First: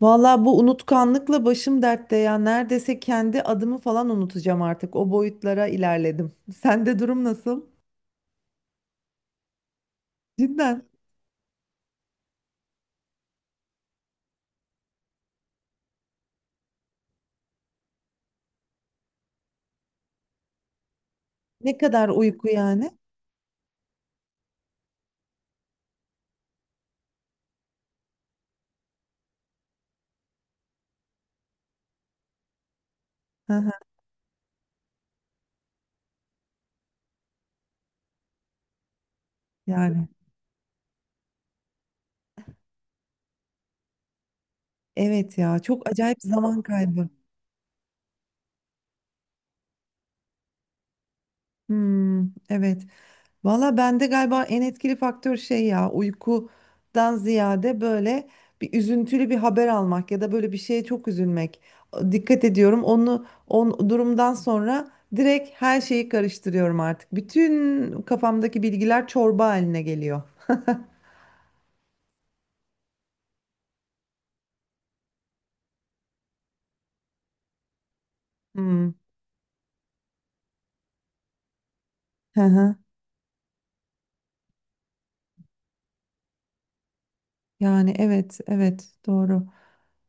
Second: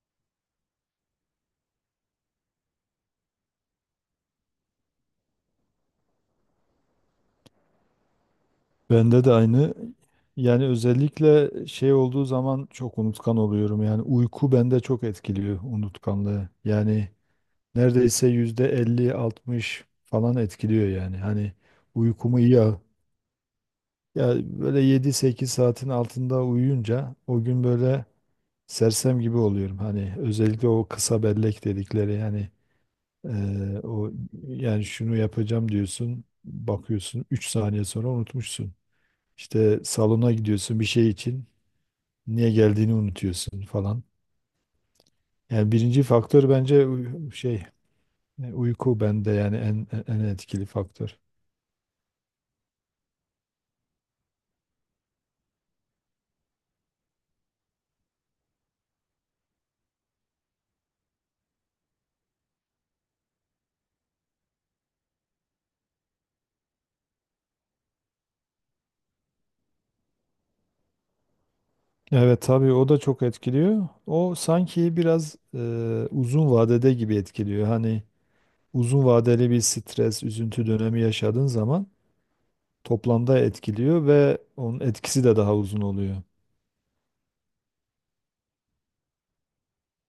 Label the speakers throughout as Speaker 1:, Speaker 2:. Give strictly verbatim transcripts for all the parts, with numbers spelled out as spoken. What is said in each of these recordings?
Speaker 1: Valla bu unutkanlıkla başım dertte ya. Neredeyse kendi adımı falan unutacağım artık. O boyutlara ilerledim. Sende durum nasıl?
Speaker 2: Bende de aynı. Yani
Speaker 1: Cidden.
Speaker 2: özellikle şey olduğu zaman çok unutkan oluyorum. Yani uyku bende çok etkiliyor unutkanlığı. Yani neredeyse yüzde elli altmış falan etkiliyor yani. Hani
Speaker 1: Ne kadar
Speaker 2: uykumu
Speaker 1: uyku
Speaker 2: iyi al.
Speaker 1: yani?
Speaker 2: Ya böyle yedi sekiz saatin altında uyuyunca o gün böyle sersem gibi oluyorum. Hani özellikle o kısa bellek dedikleri yani
Speaker 1: Hı hı.
Speaker 2: eee, o yani şunu yapacağım diyorsun bakıyorsun üç saniye sonra unutmuşsun. İşte
Speaker 1: Yani.
Speaker 2: salona gidiyorsun bir şey için. Niye geldiğini unutuyorsun falan.
Speaker 1: Evet ya.
Speaker 2: Yani
Speaker 1: Çok
Speaker 2: birinci
Speaker 1: acayip
Speaker 2: faktör
Speaker 1: zaman
Speaker 2: bence
Speaker 1: kaybı.
Speaker 2: uy- şey e, uyku bende yani en en en etkili faktör.
Speaker 1: Hmm, evet. Valla bende galiba en etkili faktör şey ya uykudan ziyade böyle bir üzüntülü bir haber almak ya da böyle bir şeye çok üzülmek. Dikkat ediyorum onu on durumdan sonra direkt her şeyi karıştırıyorum artık. Bütün kafamdaki bilgiler çorba haline geliyor.
Speaker 2: Evet tabii o da çok etkiliyor. O sanki biraz e, uzun vadede gibi etkiliyor. Hani
Speaker 1: Hmm.
Speaker 2: uzun vadeli bir stres, üzüntü dönemi yaşadığın zaman
Speaker 1: Hı hı.
Speaker 2: toplamda etkiliyor ve onun etkisi de daha uzun oluyor.
Speaker 1: Yani evet evet doğru.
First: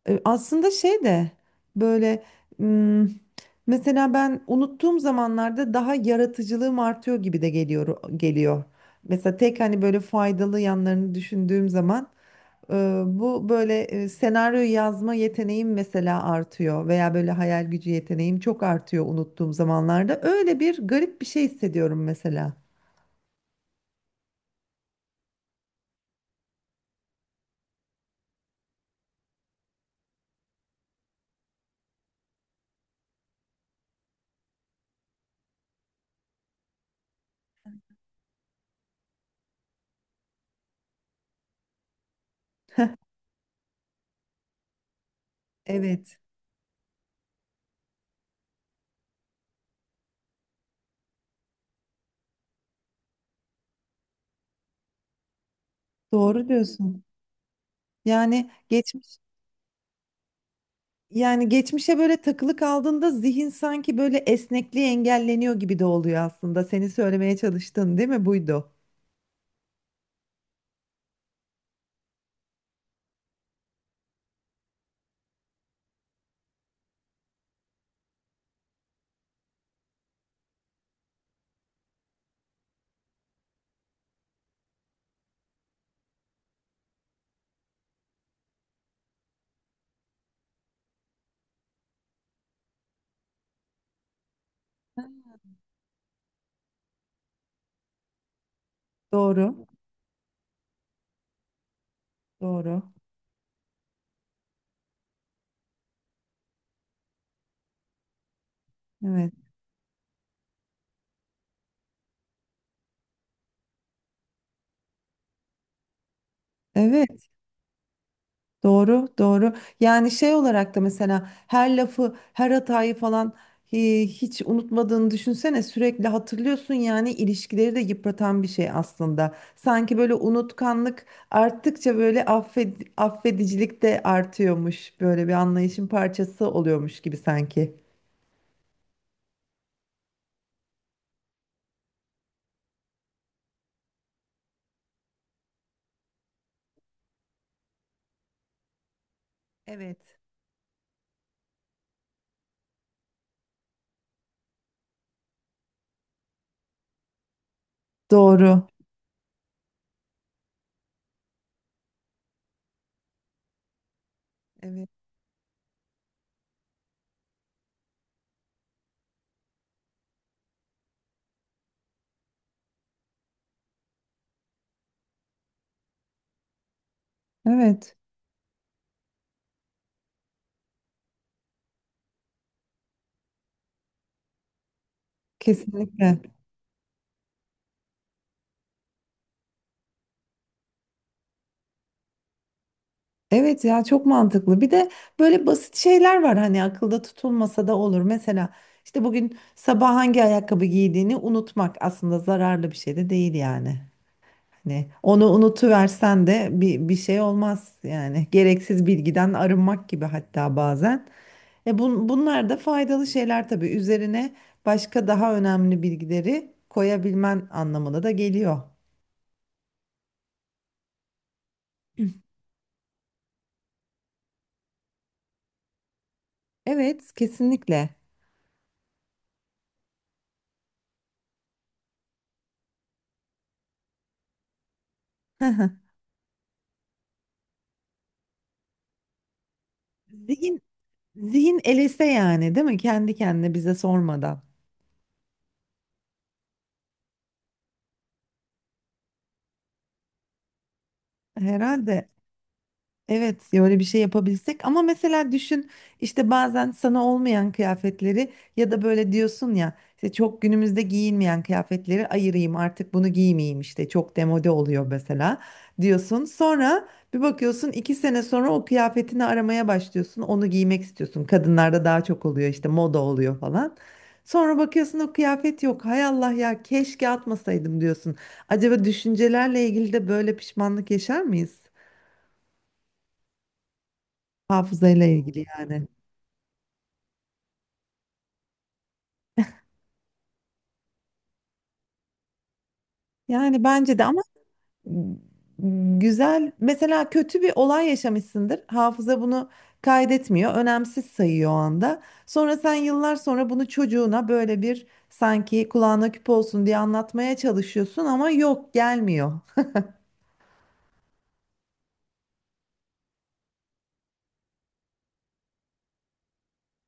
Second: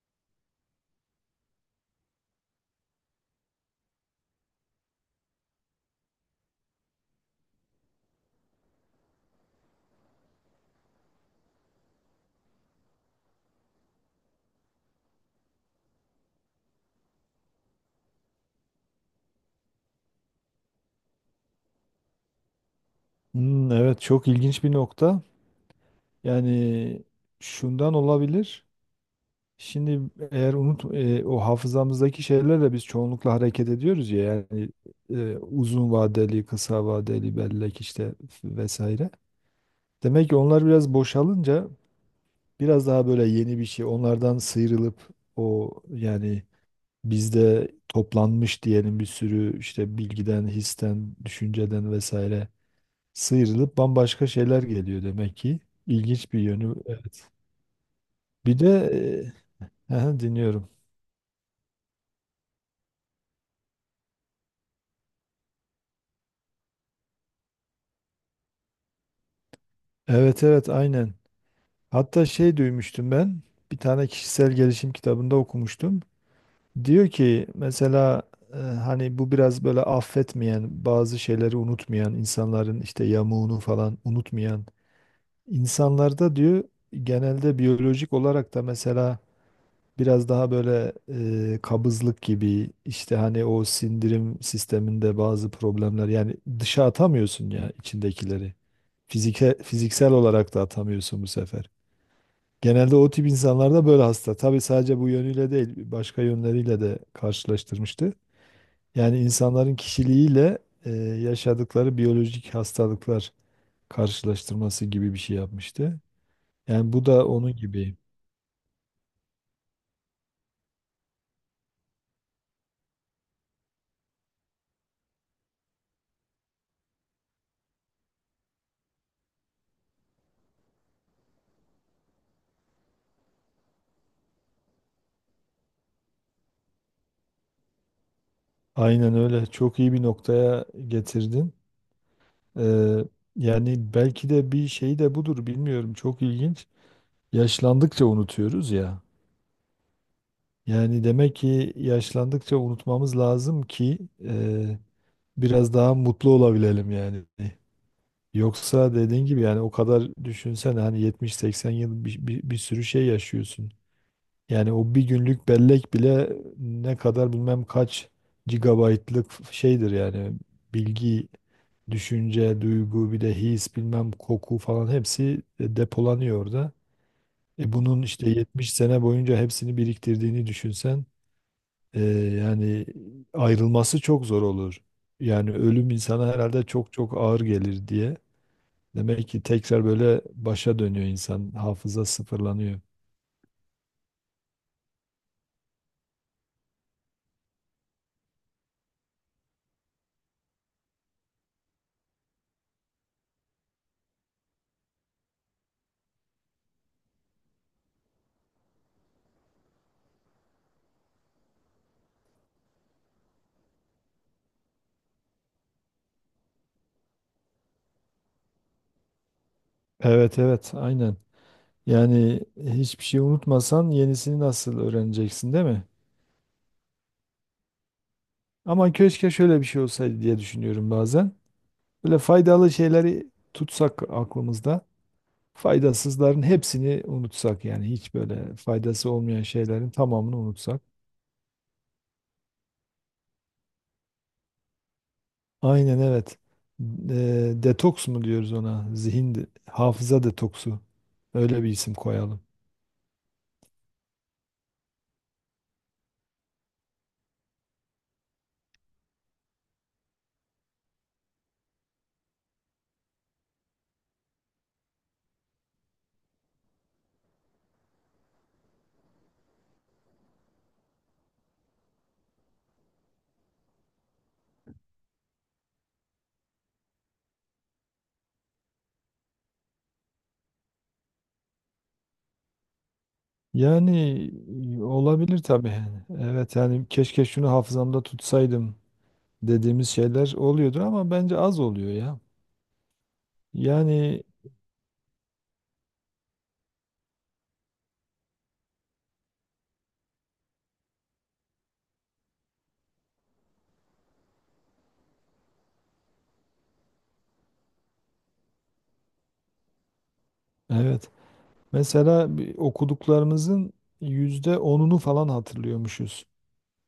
Speaker 1: E, Aslında şey de böyle m, mesela ben unuttuğum zamanlarda daha yaratıcılığım artıyor gibi de geliyor geliyor. Mesela tek hani böyle faydalı yanlarını düşündüğüm zaman e, bu böyle e, senaryo yazma yeteneğim mesela artıyor veya böyle hayal gücü yeteneğim çok artıyor unuttuğum zamanlarda. Öyle bir garip bir şey hissediyorum mesela.
Speaker 2: Hmm, evet çok ilginç bir nokta. Yani şundan olabilir. Şimdi eğer unut e, o hafızamızdaki şeylerle biz çoğunlukla hareket ediyoruz ya yani e, uzun vadeli, kısa vadeli bellek işte vesaire. Demek ki onlar biraz boşalınca biraz daha böyle yeni bir şey onlardan sıyrılıp o
Speaker 1: Evet,
Speaker 2: yani bizde toplanmış diyelim bir sürü işte bilgiden, histen, düşünceden vesaire sıyrılıp bambaşka şeyler geliyor demek ki. İlginç bir
Speaker 1: doğru
Speaker 2: yönü
Speaker 1: diyorsun.
Speaker 2: evet.
Speaker 1: Yani
Speaker 2: Bir de
Speaker 1: geçmiş
Speaker 2: e, aha, dinliyorum.
Speaker 1: Yani geçmişe böyle takılı kaldığında zihin sanki böyle esnekliği engelleniyor gibi de oluyor aslında. Seni söylemeye çalıştın değil mi? Buydu.
Speaker 2: Evet evet aynen. Hatta şey duymuştum ben. Bir tane kişisel gelişim kitabında okumuştum. Diyor ki mesela e, hani bu biraz böyle affetmeyen, bazı şeyleri unutmayan insanların işte yamuğunu falan unutmayan insanlarda diyor genelde biyolojik olarak da mesela biraz daha böyle e, kabızlık gibi işte hani o sindirim sisteminde bazı problemler yani dışa atamıyorsun ya içindekileri. Fizike,
Speaker 1: Doğru.
Speaker 2: fiziksel olarak da atamıyorsun bu sefer.
Speaker 1: Doğru.
Speaker 2: Genelde o tip insanlarda böyle hasta. Tabii sadece bu yönüyle değil, başka yönleriyle de karşılaştırmıştı. Yani
Speaker 1: Evet.
Speaker 2: insanların kişiliğiyle e, yaşadıkları biyolojik hastalıklar karşılaştırması gibi bir şey yapmıştı. Yani bu
Speaker 1: Evet.
Speaker 2: da onun gibi.
Speaker 1: Doğru. Doğru. Yani şey olarak da mesela her lafı, her hatayı falan hi- hiç unutmadığını düşünsene. Sürekli hatırlıyorsun yani ilişkileri de yıpratan bir şey aslında. Sanki böyle unutkanlık arttıkça böyle affed affedicilik de artıyormuş. Böyle bir anlayışın parçası oluyormuş gibi sanki.
Speaker 2: Aynen öyle. Çok iyi bir noktaya getirdin. E, yani belki de bir şey de budur, bilmiyorum. Çok ilginç. Yaşlandıkça unutuyoruz ya.
Speaker 1: Evet.
Speaker 2: Yani demek ki yaşlandıkça unutmamız lazım ki e, biraz daha mutlu olabilelim yani.
Speaker 1: Doğru.
Speaker 2: Yoksa dediğin gibi yani o kadar düşünsene hani yetmiş seksen yıl bir, bir, bir sürü şey yaşıyorsun. Yani
Speaker 1: Evet.
Speaker 2: o bir günlük bellek bile ne kadar bilmem kaç gigabaytlık şeydir yani bilgi, düşünce, duygu bir de his bilmem koku falan hepsi e, depolanıyor orada. E
Speaker 1: Evet,
Speaker 2: bunun işte yetmiş sene boyunca hepsini biriktirdiğini düşünsen ee, yani ayrılması çok zor olur. Yani ölüm
Speaker 1: kesinlikle.
Speaker 2: insana herhalde çok çok ağır gelir diye. Demek ki tekrar böyle başa dönüyor insan. Hafıza sıfırlanıyor.
Speaker 1: Evet ya çok mantıklı. Bir de böyle basit şeyler var hani akılda tutulmasa da olur. Mesela işte bugün sabah hangi ayakkabı giydiğini unutmak aslında zararlı bir şey de değil yani. Hani onu unutuversen de bir, bir şey olmaz yani. Gereksiz bilgiden arınmak gibi hatta bazen. E bun, bunlar da faydalı şeyler tabii. Üzerine başka daha önemli bilgileri koyabilmen anlamına da geliyor.
Speaker 2: Evet evet aynen. Yani hiçbir şey unutmasan yenisini nasıl öğreneceksin değil mi?
Speaker 1: Evet, kesinlikle.
Speaker 2: Ama keşke şöyle bir şey olsaydı diye düşünüyorum bazen. Böyle faydalı şeyleri tutsak aklımızda.
Speaker 1: Hı hı.
Speaker 2: Faydasızların hepsini unutsak yani hiç böyle faydası olmayan şeylerin tamamını
Speaker 1: Zihin,
Speaker 2: unutsak.
Speaker 1: zihin elese yani, değil mi? Kendi kendine bize sormadan.
Speaker 2: Aynen evet. Eee, detoks mu diyoruz ona? Zihin, de- hafıza detoksu. Öyle bir isim
Speaker 1: Herhalde.
Speaker 2: koyalım.
Speaker 1: Evet, ya öyle bir şey yapabilsek ama mesela düşün işte bazen sana olmayan kıyafetleri ya da böyle diyorsun ya işte çok günümüzde giyinmeyen kıyafetleri ayırayım artık bunu giymeyeyim işte çok demode oluyor mesela diyorsun. Sonra bir bakıyorsun iki sene sonra o kıyafetini aramaya başlıyorsun onu giymek istiyorsun kadınlarda daha çok oluyor işte moda oluyor falan. Sonra bakıyorsun o kıyafet yok hay Allah ya keşke atmasaydım diyorsun. Acaba düşüncelerle ilgili de böyle pişmanlık yaşar mıyız?
Speaker 2: Yani
Speaker 1: Hafızayla
Speaker 2: olabilir
Speaker 1: ilgili
Speaker 2: tabii.
Speaker 1: yani.
Speaker 2: Evet yani keşke şunu hafızamda tutsaydım dediğimiz şeyler oluyordur ama bence az oluyor ya.
Speaker 1: Yani bence de ama
Speaker 2: Yani
Speaker 1: m, güzel mesela kötü bir olay yaşamışsındır. Hafıza bunu kaydetmiyor. Önemsiz sayıyor o anda. Sonra sen yıllar sonra bunu çocuğuna böyle bir sanki kulağına küpe olsun diye anlatmaya çalışıyorsun ama yok gelmiyor.
Speaker 2: evet. Mesela bir okuduklarımızın yüzde onunu falan hatırlıyormuşuz.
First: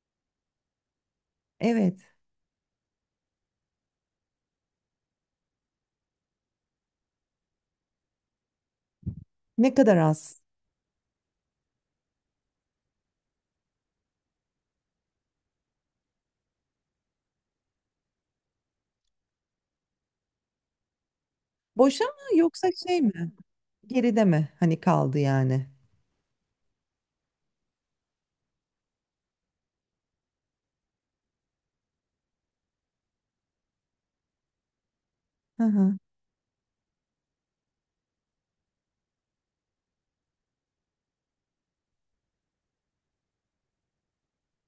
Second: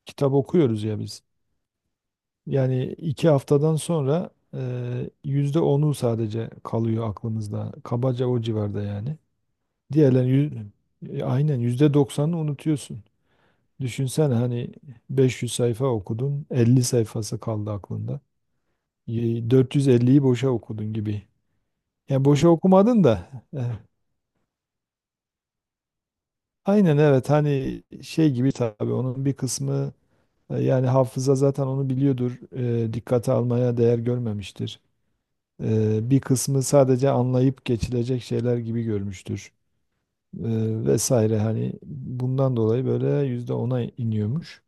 Speaker 2: Kitap okuyoruz ya biz.
Speaker 1: Evet.
Speaker 2: Yani iki haftadan sonra eee yüzde onu sadece kalıyor aklımızda. Kabaca o civarda yani.
Speaker 1: Ne kadar
Speaker 2: Diğerlerini
Speaker 1: az.
Speaker 2: yüz, e, aynen yüzde doksanını unutuyorsun. Düşünsene hani beş yüz sayfa okudun, elli sayfası kaldı aklında. Y- dört yüz elliyi boşa okudun gibi.
Speaker 1: Boşa
Speaker 2: Yani
Speaker 1: mı
Speaker 2: boşa
Speaker 1: yoksa şey
Speaker 2: okumadın da.
Speaker 1: mi?
Speaker 2: eh,
Speaker 1: Geride mi? Hani kaldı yani.
Speaker 2: Aynen evet hani şey gibi tabii onun bir kısmı e, yani hafıza zaten onu biliyordur. e, dikkate almaya değer görmemiştir.
Speaker 1: Hı hı.
Speaker 2: Eee, bir kısmı sadece anlayıp geçilecek şeyler gibi görmüştür, Eee, vesaire hani bundan dolayı böyle yüzde ona iniyormuş.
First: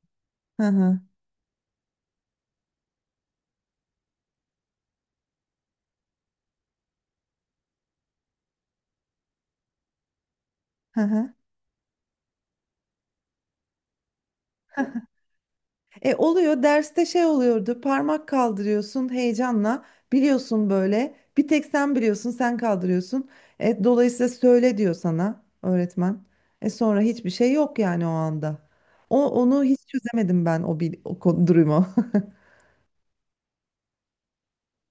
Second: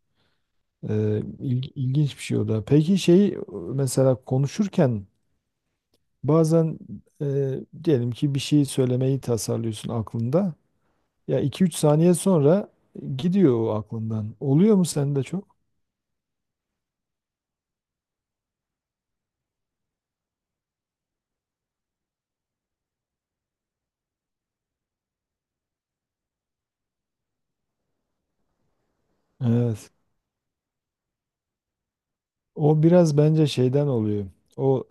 Speaker 1: Hı hı.
Speaker 2: Eee, il- ilginç bir şey o da. Peki şey mesela konuşurken bazen eee, diyelim ki bir şey söylemeyi tasarlıyorsun aklında.
Speaker 1: Hı hı.
Speaker 2: Ya iki üç saniye sonra gidiyor o aklından. Oluyor mu sende çok?
Speaker 1: E oluyor derste şey oluyordu parmak kaldırıyorsun heyecanla biliyorsun böyle bir tek sen biliyorsun sen kaldırıyorsun. E, dolayısıyla söyle diyor sana öğretmen. E sonra hiçbir şey yok yani o anda. O onu hiç
Speaker 2: Evet.
Speaker 1: çözemedim ben o, bil, o konu- durumu.
Speaker 2: O biraz bence şeyden oluyor. O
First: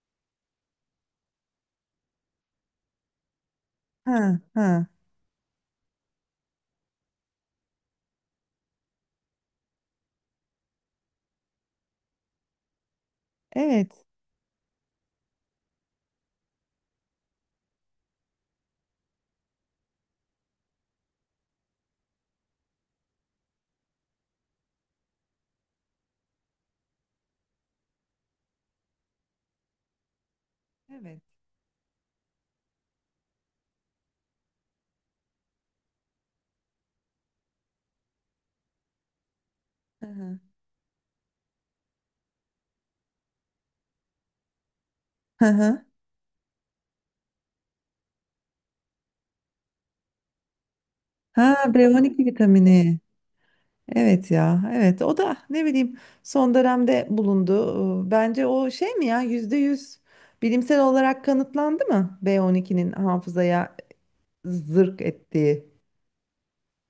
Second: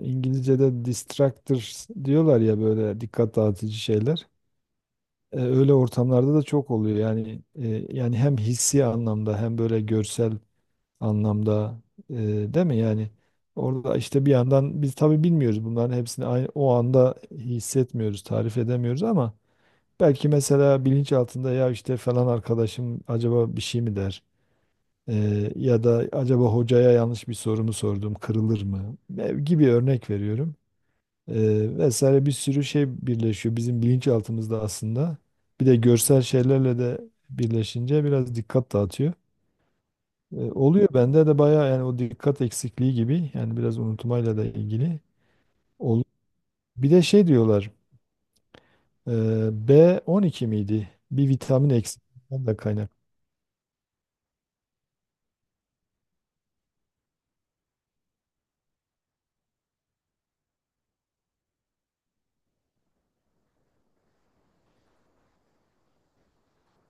Speaker 2: e, İngilizce'de distractors diyorlar ya böyle dikkat dağıtıcı
Speaker 1: Ha
Speaker 2: şeyler.
Speaker 1: ha
Speaker 2: E, öyle ortamlarda da çok oluyor. Yani e, yani hem hissi anlamda hem böyle görsel anlamda e, değil mi? Yani orada
Speaker 1: evet.
Speaker 2: işte bir yandan biz tabii bilmiyoruz bunların hepsini aynı, o anda hissetmiyoruz, tarif edemiyoruz ama belki mesela bilinç altında ya işte falan arkadaşım acaba bir şey mi der? Ee, ya da acaba hocaya yanlış bir sorumu mu sordum, kırılır mı? Ev gibi örnek veriyorum.
Speaker 1: Evet.
Speaker 2: Ee, vesaire bir sürü şey birleşiyor bizim bilinçaltımızda aslında. Bir de görsel şeylerle de birleşince biraz dikkat dağıtıyor.
Speaker 1: Hı hı.
Speaker 2: Ee, oluyor bende de bayağı yani o dikkat eksikliği gibi yani biraz unutmayla da ilgili.
Speaker 1: Hı hı.
Speaker 2: Ol- Bir de şey diyorlar e, B on iki miydi? Bir
Speaker 1: Ha
Speaker 2: vitamin
Speaker 1: B on iki
Speaker 2: eksikliğinden de kaynak.
Speaker 1: vitamini. Evet ya, evet. O da ne bileyim son dönemde bulundu. Ee, Bence o şey mi ya yüzde yüz bilimsel olarak kanıtlandı mı B on ikinin hafızaya zırk ettiği?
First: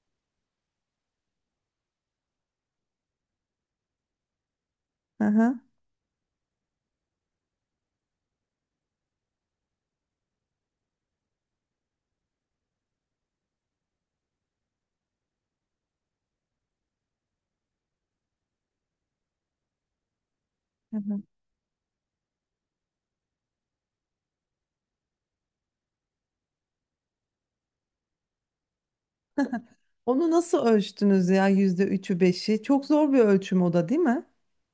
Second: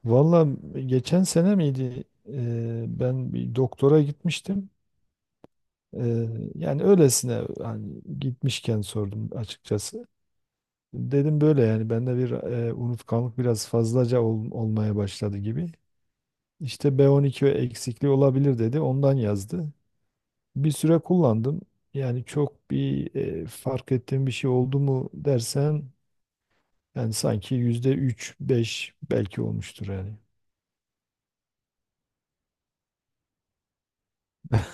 Speaker 2: Valla geçen sene miydi? E, ben bir doktora gitmiştim.
Speaker 1: Hı hı.
Speaker 2: Ee, yani öylesine hani gitmişken sordum açıkçası. Dedim böyle yani bende bir e, unutkanlık biraz fazlaca ol- olmaya başladı gibi. İşte B on iki eksikliği olabilir dedi. Ondan yazdı. Bir
Speaker 1: Hı
Speaker 2: süre
Speaker 1: hı.
Speaker 2: kullandım. Yani çok bir e, fark ettiğim bir şey oldu mu dersen yani sanki yüzde üç, beş belki olmuştur yani.
Speaker 1: Onu nasıl ölçtünüz ya yüzde üçü beşi? Çok zor bir ölçüm o da değil mi?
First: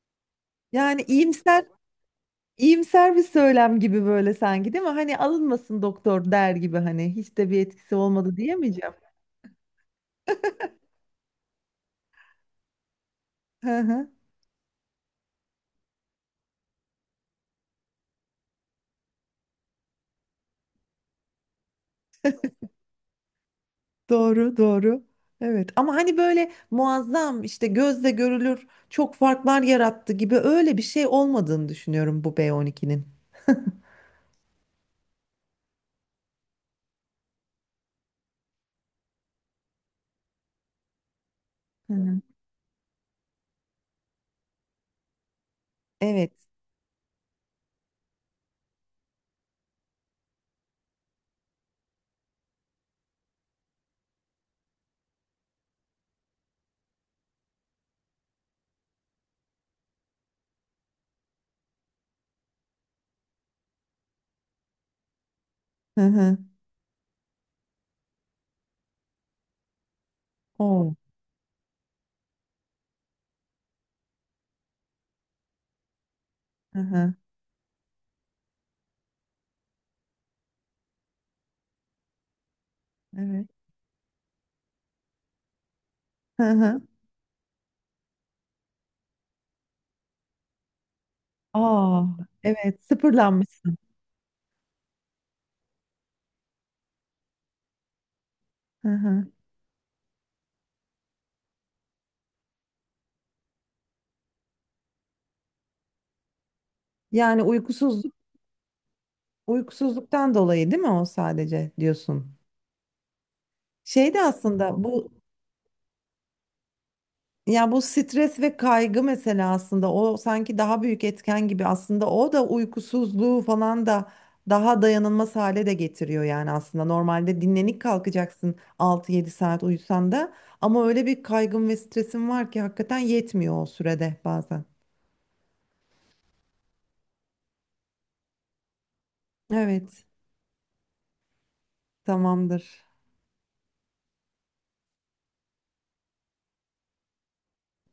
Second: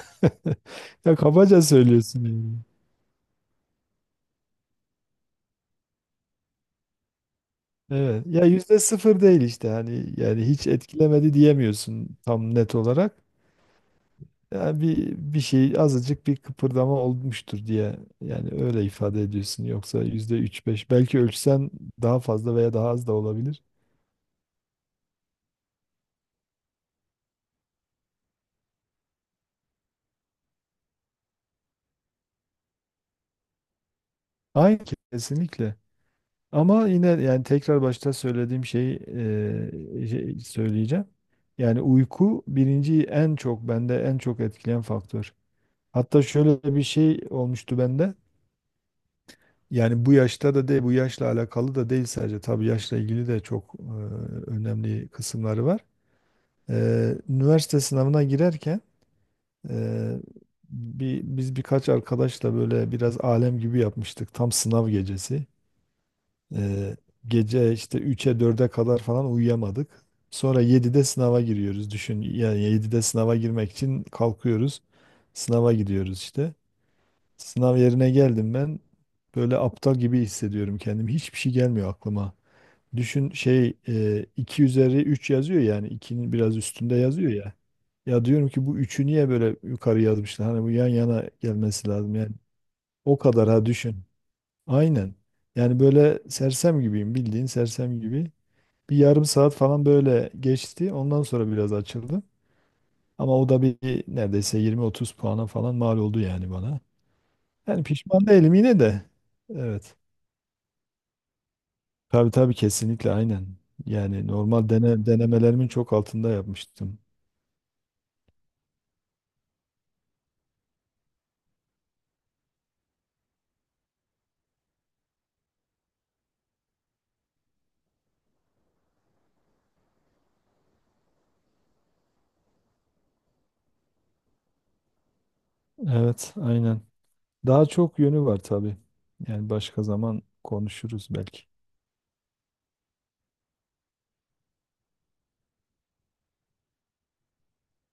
Speaker 1: Yani
Speaker 2: Ya kabaca
Speaker 1: iyimser
Speaker 2: söylüyorsun yani.
Speaker 1: iyimser bir söylem gibi böyle sanki değil mi? Hani alınmasın doktor der gibi hani hiç de bir etkisi
Speaker 2: Evet.
Speaker 1: olmadı
Speaker 2: Ya yüzde
Speaker 1: diyemeyeceğim.
Speaker 2: sıfır değil işte hani yani hiç etkilemedi diyemiyorsun tam net olarak. Yani bir bir şey azıcık bir kıpırdama olmuştur diye yani öyle ifade ediyorsun. Yoksa yüzde üç beş belki ölçsen daha fazla veya daha az da olabilir.
Speaker 1: Doğru, doğru. Evet ama hani böyle muazzam işte gözle görülür çok farklar yarattı gibi öyle bir şey olmadığını düşünüyorum bu B on ikinin.
Speaker 2: Aynı kesinlikle. Ama yine yani tekrar başta söylediğim şeyi e, şey söyleyeceğim. Yani
Speaker 1: Hı hı.
Speaker 2: uyku birinci en çok bende en çok etkileyen faktör. Hatta
Speaker 1: Evet.
Speaker 2: şöyle bir şey olmuştu bende. Yani bu yaşta da değil, bu yaşla alakalı da değil sadece. Tabii yaşla ilgili de çok e, önemli kısımları var. E, üniversite sınavına girerken e, bir, biz birkaç arkadaşla böyle biraz alem gibi yapmıştık. Tam sınav gecesi.
Speaker 1: Hı hı.
Speaker 2: E, gece işte üç'e dörde kadar falan uyuyamadık. Sonra
Speaker 1: O.
Speaker 2: yedi'de sınava giriyoruz. Düşün yani yedi'de sınava girmek için kalkıyoruz. Sınava gidiyoruz işte.
Speaker 1: Hı hı.
Speaker 2: Sınav yerine geldim ben. Böyle aptal gibi hissediyorum kendimi. Hiçbir şey gelmiyor aklıma. Düşün
Speaker 1: Evet.
Speaker 2: şey e, iki üzeri üç yazıyor yani ikinin
Speaker 1: Hı
Speaker 2: biraz
Speaker 1: hı.
Speaker 2: üstünde yazıyor ya. Ya diyorum ki bu üçü niye böyle yukarı yazmışlar? Hani bu yan yana gelmesi
Speaker 1: Aa,
Speaker 2: lazım yani.
Speaker 1: evet
Speaker 2: O kadar ha
Speaker 1: sıfırlanmışsın.
Speaker 2: düşün. Aynen. Yani böyle sersem gibiyim bildiğin sersem gibi.
Speaker 1: Hı
Speaker 2: Bir
Speaker 1: hı.
Speaker 2: yarım saat falan böyle geçti. Ondan sonra biraz açıldı. Ama o da bir neredeyse yirmi otuz puana falan mal oldu yani bana.
Speaker 1: Yani
Speaker 2: Yani
Speaker 1: uykusuzluk
Speaker 2: pişman değilim yine de. Evet.
Speaker 1: uykusuzluktan dolayı değil mi o sadece
Speaker 2: Tabii
Speaker 1: diyorsun.
Speaker 2: tabii kesinlikle aynen.
Speaker 1: Şey de
Speaker 2: Yani normal
Speaker 1: aslında
Speaker 2: dene,
Speaker 1: bu.
Speaker 2: denemelerimin çok altında yapmıştım.
Speaker 1: Ya bu stres ve kaygı mesela aslında o sanki daha büyük etken gibi aslında o da uykusuzluğu falan da daha dayanılmaz hale de getiriyor yani aslında normalde dinlenik kalkacaksın altı yedi saat uyusan da ama öyle bir kaygın ve stresin var ki hakikaten yetmiyor o sürede bazen.
Speaker 2: Evet aynen. Daha çok yönü var tabii. Yani başka
Speaker 1: Evet,
Speaker 2: zaman konuşuruz belki.
Speaker 1: tamamdır.